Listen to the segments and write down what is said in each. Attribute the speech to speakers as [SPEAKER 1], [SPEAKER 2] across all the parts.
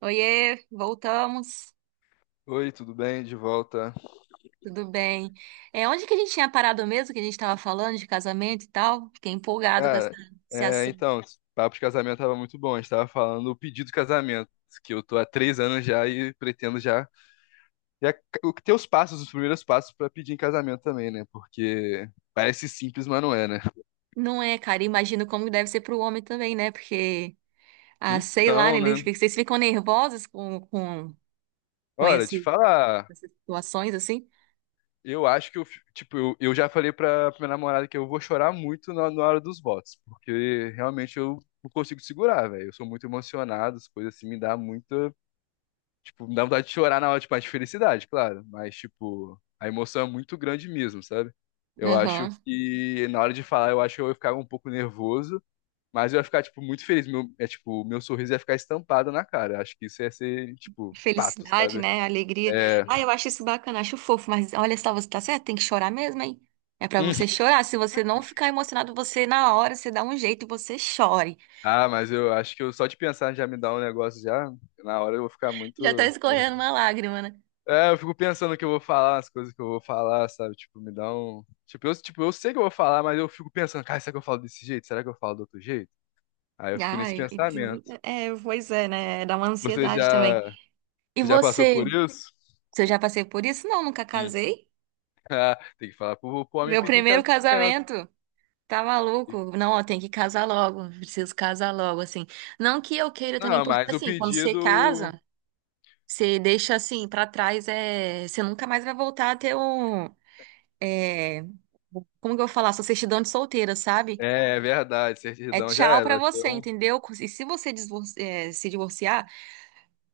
[SPEAKER 1] Oiê, voltamos.
[SPEAKER 2] Oi, tudo bem? De volta.
[SPEAKER 1] Tudo bem? É, onde que a gente tinha parado mesmo, que a gente estava falando de casamento e tal? Fiquei empolgado com
[SPEAKER 2] Cara,
[SPEAKER 1] esse assunto.
[SPEAKER 2] então, esse papo de casamento tava muito bom. A gente tava falando do pedido de casamento, que eu tô há três anos já e pretendo já, já ter os primeiros passos pra pedir em casamento também, né? Porque parece simples, mas não é, né?
[SPEAKER 1] Não é, cara, imagino como deve ser para o homem também, né? Porque, ah, sei lá, né,
[SPEAKER 2] Então, né?
[SPEAKER 1] vocês ficam nervosos com, com, com
[SPEAKER 2] Olha, te
[SPEAKER 1] esse,
[SPEAKER 2] falar,
[SPEAKER 1] essas situações, assim?
[SPEAKER 2] eu acho que eu, fi- tipo, eu já falei pra minha namorada que eu vou chorar muito na hora dos votos, porque realmente eu não consigo segurar, velho. Eu sou muito emocionado, as coisas assim me dá muito. Tipo, me dá vontade de chorar na hora, tipo, a de felicidade, claro. Mas, tipo, a emoção é muito grande mesmo, sabe? Eu acho
[SPEAKER 1] Aham.
[SPEAKER 2] que na hora de falar, eu acho que eu ia ficar um pouco nervoso, mas eu ia ficar, tipo, muito feliz. Meu, é, tipo, meu sorriso ia ficar estampado na cara. Acho que isso ia ser, tipo, fato,
[SPEAKER 1] Felicidade,
[SPEAKER 2] sabe?
[SPEAKER 1] né? Alegria.
[SPEAKER 2] É.
[SPEAKER 1] Ah, eu acho isso bacana, acho fofo, mas olha só, você tá certo, tem que chorar mesmo, hein? É para
[SPEAKER 2] Hum.
[SPEAKER 1] você chorar. Se você não ficar emocionado, você na hora, você dá um jeito e você chore.
[SPEAKER 2] Ah, mas eu acho que eu, só de pensar já me dá um negócio já. Na hora eu vou ficar
[SPEAKER 1] Já tá
[SPEAKER 2] muito
[SPEAKER 1] escorrendo
[SPEAKER 2] nervoso.
[SPEAKER 1] uma lágrima, né?
[SPEAKER 2] É, eu fico pensando o que eu vou falar, as coisas que eu vou falar, sabe? Tipo, me dá um. Tipo, eu sei que eu vou falar, mas eu fico pensando, cara, será que eu falo desse jeito? Será que eu falo do outro jeito? Aí eu fico nesse
[SPEAKER 1] Ai, e
[SPEAKER 2] pensamento.
[SPEAKER 1] é, pois é, né? Dá uma
[SPEAKER 2] Você
[SPEAKER 1] ansiedade também.
[SPEAKER 2] já.
[SPEAKER 1] E
[SPEAKER 2] Você já passou por
[SPEAKER 1] você?
[SPEAKER 2] isso?
[SPEAKER 1] Você já passei por isso? Não, nunca
[SPEAKER 2] Hum.
[SPEAKER 1] casei.
[SPEAKER 2] Ah, tem que falar pro homem
[SPEAKER 1] Meu
[SPEAKER 2] pedir em
[SPEAKER 1] primeiro
[SPEAKER 2] casamento.
[SPEAKER 1] casamento. Tá maluco? Não, ó, tem que casar logo. Preciso casar logo, assim. Não que eu queira também,
[SPEAKER 2] Não,
[SPEAKER 1] porque
[SPEAKER 2] mas o
[SPEAKER 1] assim, quando você
[SPEAKER 2] pedido.
[SPEAKER 1] casa, você deixa assim pra trás, você nunca mais vai voltar a ter um. É... Como que eu vou falar? Sua certidão de solteira, sabe?
[SPEAKER 2] É, é verdade,
[SPEAKER 1] É
[SPEAKER 2] certidão já
[SPEAKER 1] tchau
[SPEAKER 2] era.
[SPEAKER 1] pra
[SPEAKER 2] Vai ser
[SPEAKER 1] você,
[SPEAKER 2] um.
[SPEAKER 1] entendeu? E se você se divorciar.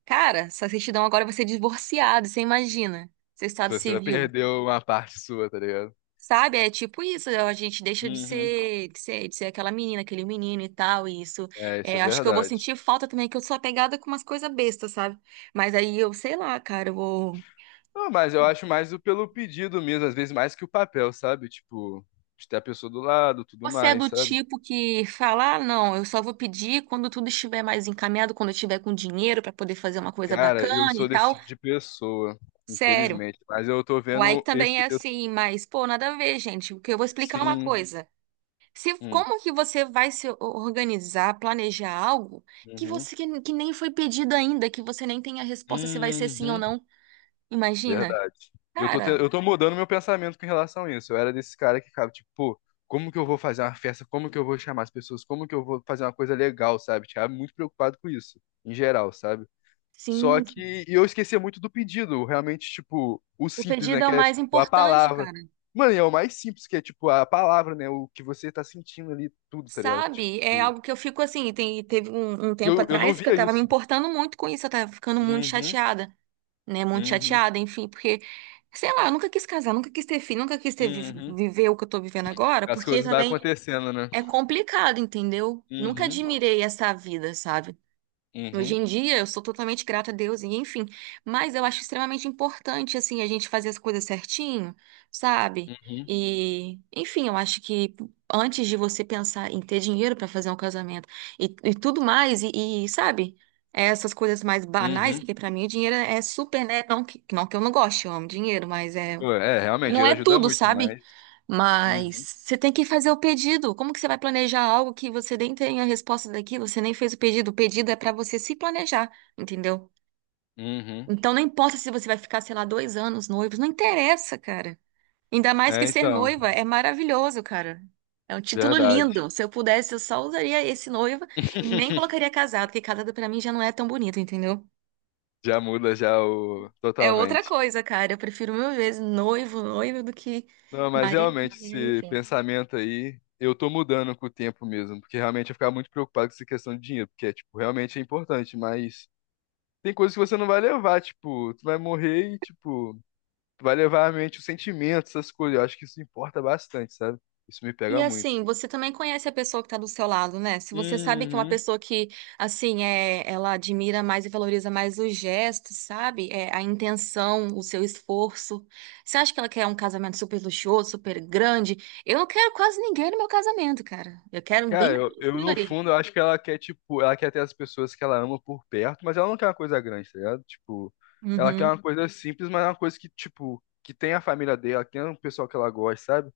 [SPEAKER 1] Cara, sua certidão agora vai ser divorciado, você imagina. Seu estado
[SPEAKER 2] Você vai
[SPEAKER 1] civil.
[SPEAKER 2] perder uma parte sua, tá ligado?
[SPEAKER 1] Sabe? É tipo isso, a gente deixa de
[SPEAKER 2] Uhum.
[SPEAKER 1] ser, aquela menina, aquele menino e tal, e isso.
[SPEAKER 2] É, isso é
[SPEAKER 1] É, acho que eu vou
[SPEAKER 2] verdade.
[SPEAKER 1] sentir falta também, que eu sou apegada com umas coisas bestas, sabe? Mas aí eu, sei lá, cara, eu vou.
[SPEAKER 2] Não, mas eu acho mais o pelo pedido mesmo, às vezes mais que o papel, sabe? Tipo, de ter a pessoa do lado, tudo
[SPEAKER 1] Você é
[SPEAKER 2] mais,
[SPEAKER 1] do
[SPEAKER 2] sabe?
[SPEAKER 1] tipo que fala, ah, não, eu só vou pedir quando tudo estiver mais encaminhado, quando eu tiver com dinheiro pra poder fazer uma coisa
[SPEAKER 2] Cara, eu
[SPEAKER 1] bacana e
[SPEAKER 2] sou desse
[SPEAKER 1] tal.
[SPEAKER 2] tipo de pessoa,
[SPEAKER 1] Sério.
[SPEAKER 2] infelizmente. Mas eu tô
[SPEAKER 1] O Ike
[SPEAKER 2] vendo esse.
[SPEAKER 1] também é assim, mas, pô, nada a ver, gente, porque eu vou explicar é uma
[SPEAKER 2] Sim.
[SPEAKER 1] coisa. Se,
[SPEAKER 2] Hum.
[SPEAKER 1] como que você vai se organizar, planejar algo
[SPEAKER 2] Uhum.
[SPEAKER 1] que nem foi pedido ainda, que você nem tem a resposta se vai ser sim ou
[SPEAKER 2] Uhum.
[SPEAKER 1] não? Imagina.
[SPEAKER 2] Verdade. Eu tô, te-
[SPEAKER 1] Cara,
[SPEAKER 2] eu tô mudando meu pensamento com relação a isso. Eu era desse cara que ficava, tipo, pô, como que eu vou fazer uma festa? Como que eu vou chamar as pessoas? Como que eu vou fazer uma coisa legal, sabe? Ficava muito preocupado com isso, em geral, sabe? Só
[SPEAKER 1] sim,
[SPEAKER 2] que e eu esquecia muito do pedido, realmente, tipo, o
[SPEAKER 1] o
[SPEAKER 2] simples,
[SPEAKER 1] pedido
[SPEAKER 2] né?
[SPEAKER 1] é
[SPEAKER 2] Que
[SPEAKER 1] o
[SPEAKER 2] é
[SPEAKER 1] mais
[SPEAKER 2] tipo, a
[SPEAKER 1] importante,
[SPEAKER 2] palavra.
[SPEAKER 1] cara.
[SPEAKER 2] Mano, e é o mais simples, que é tipo a palavra, né? O que você tá sentindo ali, tudo, tá ligado?
[SPEAKER 1] Sabe? É
[SPEAKER 2] Tipo,
[SPEAKER 1] algo que eu fico assim, teve um
[SPEAKER 2] e
[SPEAKER 1] tempo
[SPEAKER 2] eu não
[SPEAKER 1] atrás que eu
[SPEAKER 2] via
[SPEAKER 1] tava me
[SPEAKER 2] isso.
[SPEAKER 1] importando muito com isso, eu tava ficando muito
[SPEAKER 2] Uhum,
[SPEAKER 1] chateada, né? Muito
[SPEAKER 2] uhum,
[SPEAKER 1] chateada, enfim, porque sei lá, eu nunca quis casar, nunca quis ter filho, nunca quis ter
[SPEAKER 2] uhum.
[SPEAKER 1] viver o que eu tô vivendo agora,
[SPEAKER 2] As
[SPEAKER 1] porque
[SPEAKER 2] coisas vai
[SPEAKER 1] também
[SPEAKER 2] acontecendo, né?
[SPEAKER 1] é complicado, entendeu? Nunca
[SPEAKER 2] Uhum,
[SPEAKER 1] admirei essa vida, sabe? Hoje
[SPEAKER 2] uhum,
[SPEAKER 1] em dia eu sou totalmente grata a Deus e enfim, mas eu acho extremamente importante assim a gente fazer as coisas certinho, sabe?
[SPEAKER 2] uhum,
[SPEAKER 1] E enfim, eu acho que antes de você pensar em ter dinheiro pra fazer um casamento e tudo mais sabe? É essas coisas mais banais,
[SPEAKER 2] uhum.
[SPEAKER 1] porque pra mim o dinheiro é super, né? Não que eu não goste, eu amo dinheiro, mas
[SPEAKER 2] Pô, é, realmente,
[SPEAKER 1] não
[SPEAKER 2] dinheiro
[SPEAKER 1] é
[SPEAKER 2] ajuda
[SPEAKER 1] tudo,
[SPEAKER 2] muito,
[SPEAKER 1] sabe?
[SPEAKER 2] mas.
[SPEAKER 1] Mas
[SPEAKER 2] Uhum,
[SPEAKER 1] você tem que fazer o pedido. Como que você vai planejar algo que você nem tem a resposta daquilo? Você nem fez o pedido. O pedido é pra você se planejar, entendeu?
[SPEAKER 2] uhum.
[SPEAKER 1] Então não importa se você vai ficar, sei lá, 2 anos noivos, não interessa, cara. Ainda mais que
[SPEAKER 2] É,
[SPEAKER 1] ser
[SPEAKER 2] então,
[SPEAKER 1] noiva é maravilhoso, cara. É um título
[SPEAKER 2] verdade.
[SPEAKER 1] lindo. Se eu pudesse, eu só usaria esse noiva e nem colocaria casado, porque casado pra mim já não é tão bonito, entendeu?
[SPEAKER 2] Já muda já o
[SPEAKER 1] É outra
[SPEAKER 2] totalmente.
[SPEAKER 1] coisa, cara. Eu prefiro mil vezes noivo, noiva do que
[SPEAKER 2] Não, mas
[SPEAKER 1] marido,
[SPEAKER 2] realmente esse
[SPEAKER 1] enfim.
[SPEAKER 2] pensamento aí, eu tô mudando com o tempo mesmo, porque realmente eu ficava muito preocupado com essa questão de dinheiro, porque é, tipo, realmente é importante, mas tem coisas que você não vai levar, tipo, tu vai morrer e, tipo, tu vai levar à mente os sentimentos, essas coisas, eu acho que isso importa bastante, sabe? Isso me
[SPEAKER 1] E
[SPEAKER 2] pega muito.
[SPEAKER 1] assim, você também conhece a pessoa que está do seu lado, né? Se você sabe que é uma
[SPEAKER 2] Uhum.
[SPEAKER 1] pessoa que, assim, ela admira mais e valoriza mais os gestos, sabe? É, a intenção, o seu esforço. Você acha que ela quer um casamento super luxuoso, super grande? Eu não quero quase ninguém no meu casamento, cara. Eu quero bem
[SPEAKER 2] Cara, eu
[SPEAKER 1] tranquilo
[SPEAKER 2] no
[SPEAKER 1] ali.
[SPEAKER 2] fundo, eu acho que ela quer, tipo, ela quer ter as pessoas que ela ama por perto, mas ela não quer uma coisa grande, tá ligado? Tipo, ela quer
[SPEAKER 1] Uhum.
[SPEAKER 2] uma coisa simples, mas é uma coisa que, tipo, que tem a família dela, que tem o pessoal que ela gosta, sabe?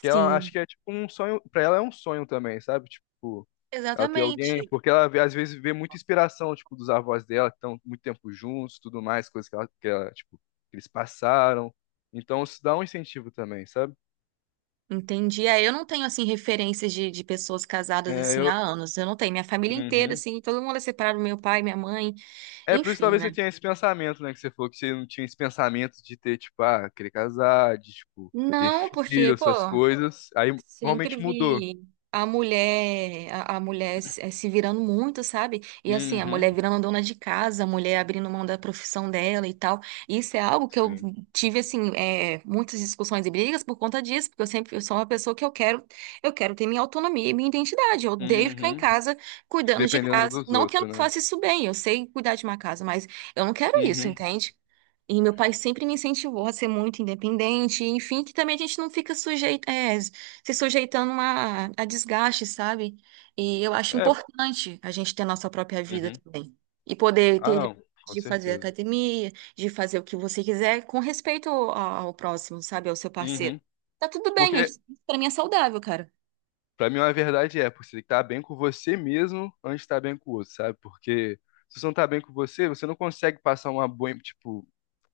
[SPEAKER 2] Que ela acho
[SPEAKER 1] Sim,
[SPEAKER 2] que é tipo um sonho, pra ela é um sonho também, sabe? Tipo, ela ter alguém,
[SPEAKER 1] exatamente.
[SPEAKER 2] porque ela às vezes vê muita inspiração, tipo, dos avós dela, que estão muito tempo juntos, tudo mais, coisas que eles passaram. Então isso dá um incentivo também, sabe?
[SPEAKER 1] Entendi. É, eu não tenho, assim, referências de pessoas casadas,
[SPEAKER 2] É,
[SPEAKER 1] assim,
[SPEAKER 2] eu...
[SPEAKER 1] há anos. Eu não tenho. Minha família inteira,
[SPEAKER 2] Uhum.
[SPEAKER 1] assim, todo mundo é separado, meu pai, minha mãe,
[SPEAKER 2] É, por isso
[SPEAKER 1] enfim,
[SPEAKER 2] talvez você
[SPEAKER 1] né?
[SPEAKER 2] tenha esse pensamento, né? Que você falou que você não tinha esse pensamento de ter, tipo, ah, querer casar, de, tipo, ter
[SPEAKER 1] Não, porque,
[SPEAKER 2] filho,
[SPEAKER 1] pô,
[SPEAKER 2] essas coisas. Aí
[SPEAKER 1] sempre
[SPEAKER 2] normalmente mudou.
[SPEAKER 1] vi a mulher, a mulher se virando muito, sabe? E assim, a
[SPEAKER 2] Uhum.
[SPEAKER 1] mulher virando dona de casa, a mulher abrindo mão da profissão dela e tal. Isso é algo que eu
[SPEAKER 2] Sim.
[SPEAKER 1] tive, assim, muitas discussões e brigas por conta disso, porque eu sou uma pessoa que eu quero, ter minha autonomia e minha identidade. Eu odeio ficar em
[SPEAKER 2] Uhum.
[SPEAKER 1] casa cuidando de
[SPEAKER 2] Dependendo
[SPEAKER 1] casa.
[SPEAKER 2] dos
[SPEAKER 1] Não que eu
[SPEAKER 2] outros,
[SPEAKER 1] não
[SPEAKER 2] né?
[SPEAKER 1] faça isso bem, eu sei cuidar de uma casa, mas eu não quero isso,
[SPEAKER 2] Uhum.
[SPEAKER 1] entende? E meu pai sempre me incentivou a ser muito independente, enfim, que também a gente não fica se sujeitando a desgaste, sabe? E eu acho
[SPEAKER 2] É,
[SPEAKER 1] importante a gente ter a nossa própria vida
[SPEAKER 2] uhum.
[SPEAKER 1] também. E poder ter
[SPEAKER 2] Ah,
[SPEAKER 1] liberdade
[SPEAKER 2] não, com
[SPEAKER 1] de fazer
[SPEAKER 2] certeza.
[SPEAKER 1] academia, de fazer o que você quiser, com respeito ao próximo, sabe? Ao seu parceiro.
[SPEAKER 2] Uhum.
[SPEAKER 1] Tá tudo bem, é
[SPEAKER 2] Porque,
[SPEAKER 1] isso pra mim é saudável, cara.
[SPEAKER 2] pra mim, a verdade é, porque você tem que estar bem com você mesmo antes de estar bem com o outro, sabe? Porque se você não tá bem com você, você não consegue passar uma boa, tipo,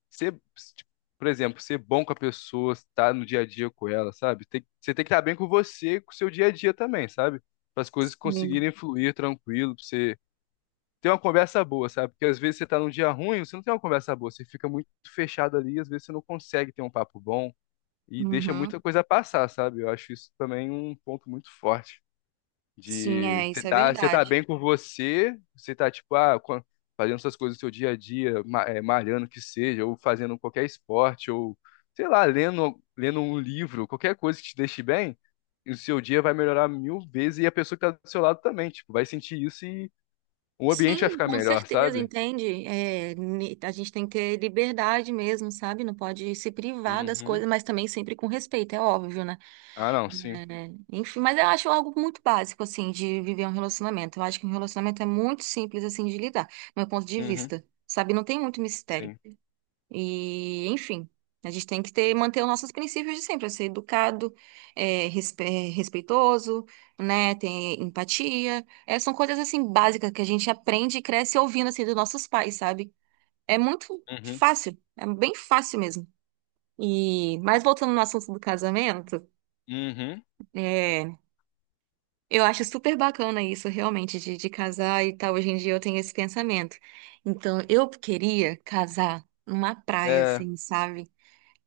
[SPEAKER 2] ser, tipo, por exemplo, ser bom com a pessoa, estar no dia a dia com ela, sabe? Você tem que estar bem com você, com o seu dia a dia também, sabe? Para as coisas
[SPEAKER 1] Hum.
[SPEAKER 2] conseguirem fluir tranquilo, pra você ter uma conversa boa, sabe? Porque às vezes você tá num dia ruim, você não tem uma conversa boa, você fica muito fechado ali, às vezes você não consegue ter um papo bom e deixa
[SPEAKER 1] Uhum.
[SPEAKER 2] muita coisa passar, sabe? Eu acho isso também um ponto muito forte.
[SPEAKER 1] Sim,
[SPEAKER 2] De
[SPEAKER 1] isso é
[SPEAKER 2] você tá
[SPEAKER 1] verdade.
[SPEAKER 2] bem com você, você tá tipo, ah, fazendo essas coisas no seu dia a dia, malhando que seja, ou fazendo qualquer esporte, ou sei lá, lendo, lendo um livro, qualquer coisa que te deixe bem, e o seu dia vai melhorar mil vezes e a pessoa que tá do seu lado também, tipo, vai sentir isso e o ambiente vai
[SPEAKER 1] Sim,
[SPEAKER 2] ficar
[SPEAKER 1] com
[SPEAKER 2] melhor,
[SPEAKER 1] certeza,
[SPEAKER 2] sabe?
[SPEAKER 1] entende? É, ni- a gente tem que ter liberdade mesmo, sabe? Não pode se privar das
[SPEAKER 2] Uhum.
[SPEAKER 1] coisas, mas também sempre com respeito, é óbvio, né?
[SPEAKER 2] Ah, não, sim.
[SPEAKER 1] É, enfim, mas eu acho algo muito básico, assim, de viver um relacionamento. Eu acho que um relacionamento é muito simples, assim, de lidar, do meu ponto de
[SPEAKER 2] Uhum.
[SPEAKER 1] vista. Sabe? Não tem muito mistério.
[SPEAKER 2] Sim.
[SPEAKER 1] E, enfim, a gente tem que manter os nossos princípios de sempre, é ser educado, é respeitoso, né, ter empatia. É, são coisas, assim, básicas que a gente aprende e cresce ouvindo, assim, dos nossos pais, sabe? É muito
[SPEAKER 2] Uhum.
[SPEAKER 1] fácil, é bem fácil mesmo. E, mas voltando no assunto do casamento,
[SPEAKER 2] Uhum.
[SPEAKER 1] é, eu acho super bacana isso, realmente, de casar e tal. Hoje em dia eu tenho esse pensamento. Então, eu queria casar numa praia,
[SPEAKER 2] É.
[SPEAKER 1] assim, sabe?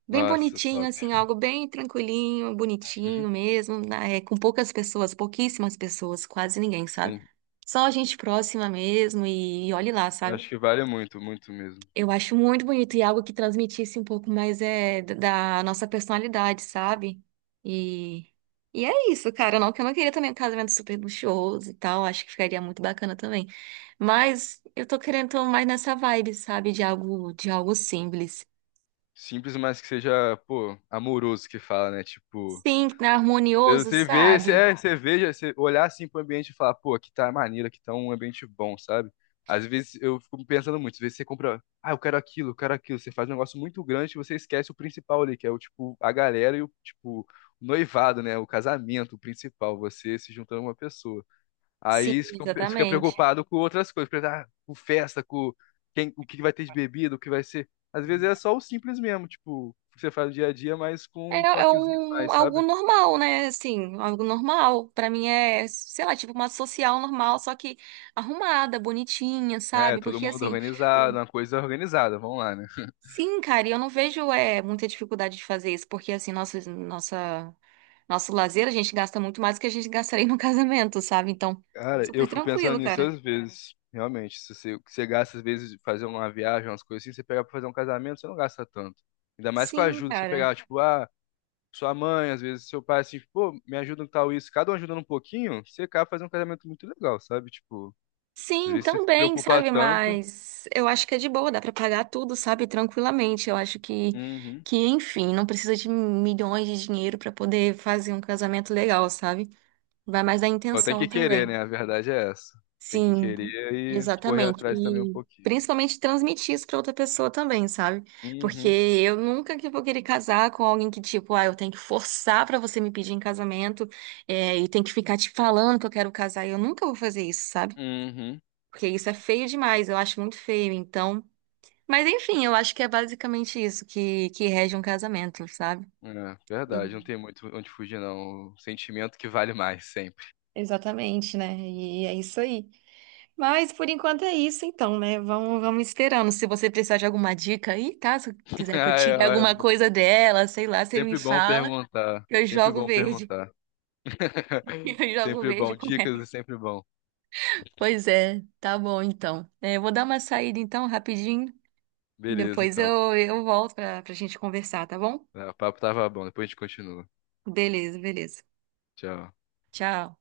[SPEAKER 1] Bem
[SPEAKER 2] Nossa,
[SPEAKER 1] bonitinho,
[SPEAKER 2] top.
[SPEAKER 1] assim, algo bem tranquilinho, bonitinho mesmo, né, com poucas pessoas, pouquíssimas pessoas, quase ninguém, sabe?
[SPEAKER 2] Sim,
[SPEAKER 1] Só gente próxima mesmo e olhe lá,
[SPEAKER 2] eu
[SPEAKER 1] sabe?
[SPEAKER 2] acho que vale muito, muito mesmo.
[SPEAKER 1] Eu acho muito bonito e algo que transmitisse um pouco mais da nossa personalidade, sabe? E, e é isso, cara. Não que eu não queria também um casamento super luxuoso e tal, acho que ficaria muito bacana também. Mas eu tô mais nessa vibe, sabe? De algo simples.
[SPEAKER 2] Simples, mas que seja, pô, amoroso que fala, né? Tipo,
[SPEAKER 1] Sim, harmonioso,
[SPEAKER 2] você vê, você,
[SPEAKER 1] sabe?
[SPEAKER 2] é, você você olhar assim pro ambiente e falar, pô, aqui tá maneiro, aqui tá um ambiente bom, sabe? Às vezes eu fico pensando muito, às vezes você compra, ah, eu quero aquilo, você faz um negócio muito grande e você esquece o principal ali, que é o tipo, a galera e o tipo, o noivado, né? O casamento, o principal, você se juntando a uma pessoa.
[SPEAKER 1] Sim,
[SPEAKER 2] Aí você fica
[SPEAKER 1] exatamente.
[SPEAKER 2] preocupado com outras coisas, preocupado, ah, com festa, com quem, o que vai ter de bebida, o que vai ser. Às vezes é só o simples mesmo, tipo, que você faz no dia a dia, mas
[SPEAKER 1] É,
[SPEAKER 2] com um
[SPEAKER 1] é
[SPEAKER 2] toquezinho a
[SPEAKER 1] um,
[SPEAKER 2] mais,
[SPEAKER 1] algo
[SPEAKER 2] sabe?
[SPEAKER 1] normal, né? Assim, algo normal. Pra mim é, sei lá, tipo uma social normal, só que arrumada, bonitinha,
[SPEAKER 2] É,
[SPEAKER 1] sabe?
[SPEAKER 2] todo
[SPEAKER 1] Porque
[SPEAKER 2] mundo
[SPEAKER 1] assim, o...
[SPEAKER 2] organizado, uma coisa organizada, vamos lá, né?
[SPEAKER 1] sim, cara, e eu não vejo muita dificuldade de fazer isso, porque assim, nosso lazer a gente gasta muito mais do que a gente gastaria no casamento, sabe? Então,
[SPEAKER 2] Cara,
[SPEAKER 1] super
[SPEAKER 2] eu fico pensando
[SPEAKER 1] tranquilo,
[SPEAKER 2] nisso
[SPEAKER 1] cara.
[SPEAKER 2] às vezes, realmente. Se você, o que você gasta, às vezes, fazer uma viagem, umas coisas assim, você pegar pra fazer um casamento, você não gasta tanto. Ainda mais com a
[SPEAKER 1] Sim,
[SPEAKER 2] ajuda, você
[SPEAKER 1] cara.
[SPEAKER 2] pegar, tipo, ah. sua mãe, às vezes seu pai, assim, tipo, pô, me ajuda em tal isso, cada um ajudando um pouquinho, você acaba fazendo um casamento muito legal, sabe? Tipo, às
[SPEAKER 1] Sim,
[SPEAKER 2] vezes você se
[SPEAKER 1] também,
[SPEAKER 2] preocupa
[SPEAKER 1] sabe?
[SPEAKER 2] tanto.
[SPEAKER 1] Mas eu acho que é de boa, dá pra pagar tudo, sabe? Tranquilamente. Eu acho que,
[SPEAKER 2] Uhum.
[SPEAKER 1] que enfim, não precisa de milhões de dinheiro pra poder fazer um casamento legal, sabe? Vai mais da
[SPEAKER 2] Só tem
[SPEAKER 1] intenção
[SPEAKER 2] que querer,
[SPEAKER 1] também.
[SPEAKER 2] né? A verdade é essa. Tem que
[SPEAKER 1] Sim,
[SPEAKER 2] querer e correr
[SPEAKER 1] exatamente.
[SPEAKER 2] atrás também um
[SPEAKER 1] E
[SPEAKER 2] pouquinho.
[SPEAKER 1] principalmente transmitir isso pra outra pessoa também, sabe? Porque
[SPEAKER 2] Uhum.
[SPEAKER 1] eu nunca que vou querer casar com alguém que, tipo, ah, eu tenho que forçar pra você me pedir em casamento, e tem que ficar te falando que eu quero casar. Eu nunca vou fazer isso, sabe?
[SPEAKER 2] Uhum.
[SPEAKER 1] Porque isso é feio demais, eu acho muito feio, então. Mas enfim, eu acho que é basicamente isso que rege um casamento, sabe?
[SPEAKER 2] É, verdade, não
[SPEAKER 1] E-
[SPEAKER 2] tem muito onde fugir, não. O sentimento que vale mais, sempre.
[SPEAKER 1] Exatamente, né? E é isso aí. Mas por enquanto é isso, então, né? Vamos esperando. Se você precisar de alguma dica aí, tá? Se quiser que eu
[SPEAKER 2] Ah,
[SPEAKER 1] tire
[SPEAKER 2] é,
[SPEAKER 1] alguma coisa dela, sei lá, você me
[SPEAKER 2] sempre bom
[SPEAKER 1] fala.
[SPEAKER 2] perguntar.
[SPEAKER 1] Eu
[SPEAKER 2] Sempre
[SPEAKER 1] jogo
[SPEAKER 2] bom
[SPEAKER 1] verde.
[SPEAKER 2] perguntar.
[SPEAKER 1] Eu jogo
[SPEAKER 2] Sempre
[SPEAKER 1] verde
[SPEAKER 2] bom.
[SPEAKER 1] com
[SPEAKER 2] Dicas é
[SPEAKER 1] ela.
[SPEAKER 2] sempre bom.
[SPEAKER 1] Pois é, tá bom então. É, eu vou dar uma saída então, rapidinho.
[SPEAKER 2] Beleza,
[SPEAKER 1] Depois
[SPEAKER 2] então.
[SPEAKER 1] eu volto pra gente conversar, tá bom?
[SPEAKER 2] É, o papo tava bom, depois a gente continua.
[SPEAKER 1] Beleza, beleza.
[SPEAKER 2] Tchau.
[SPEAKER 1] Tchau.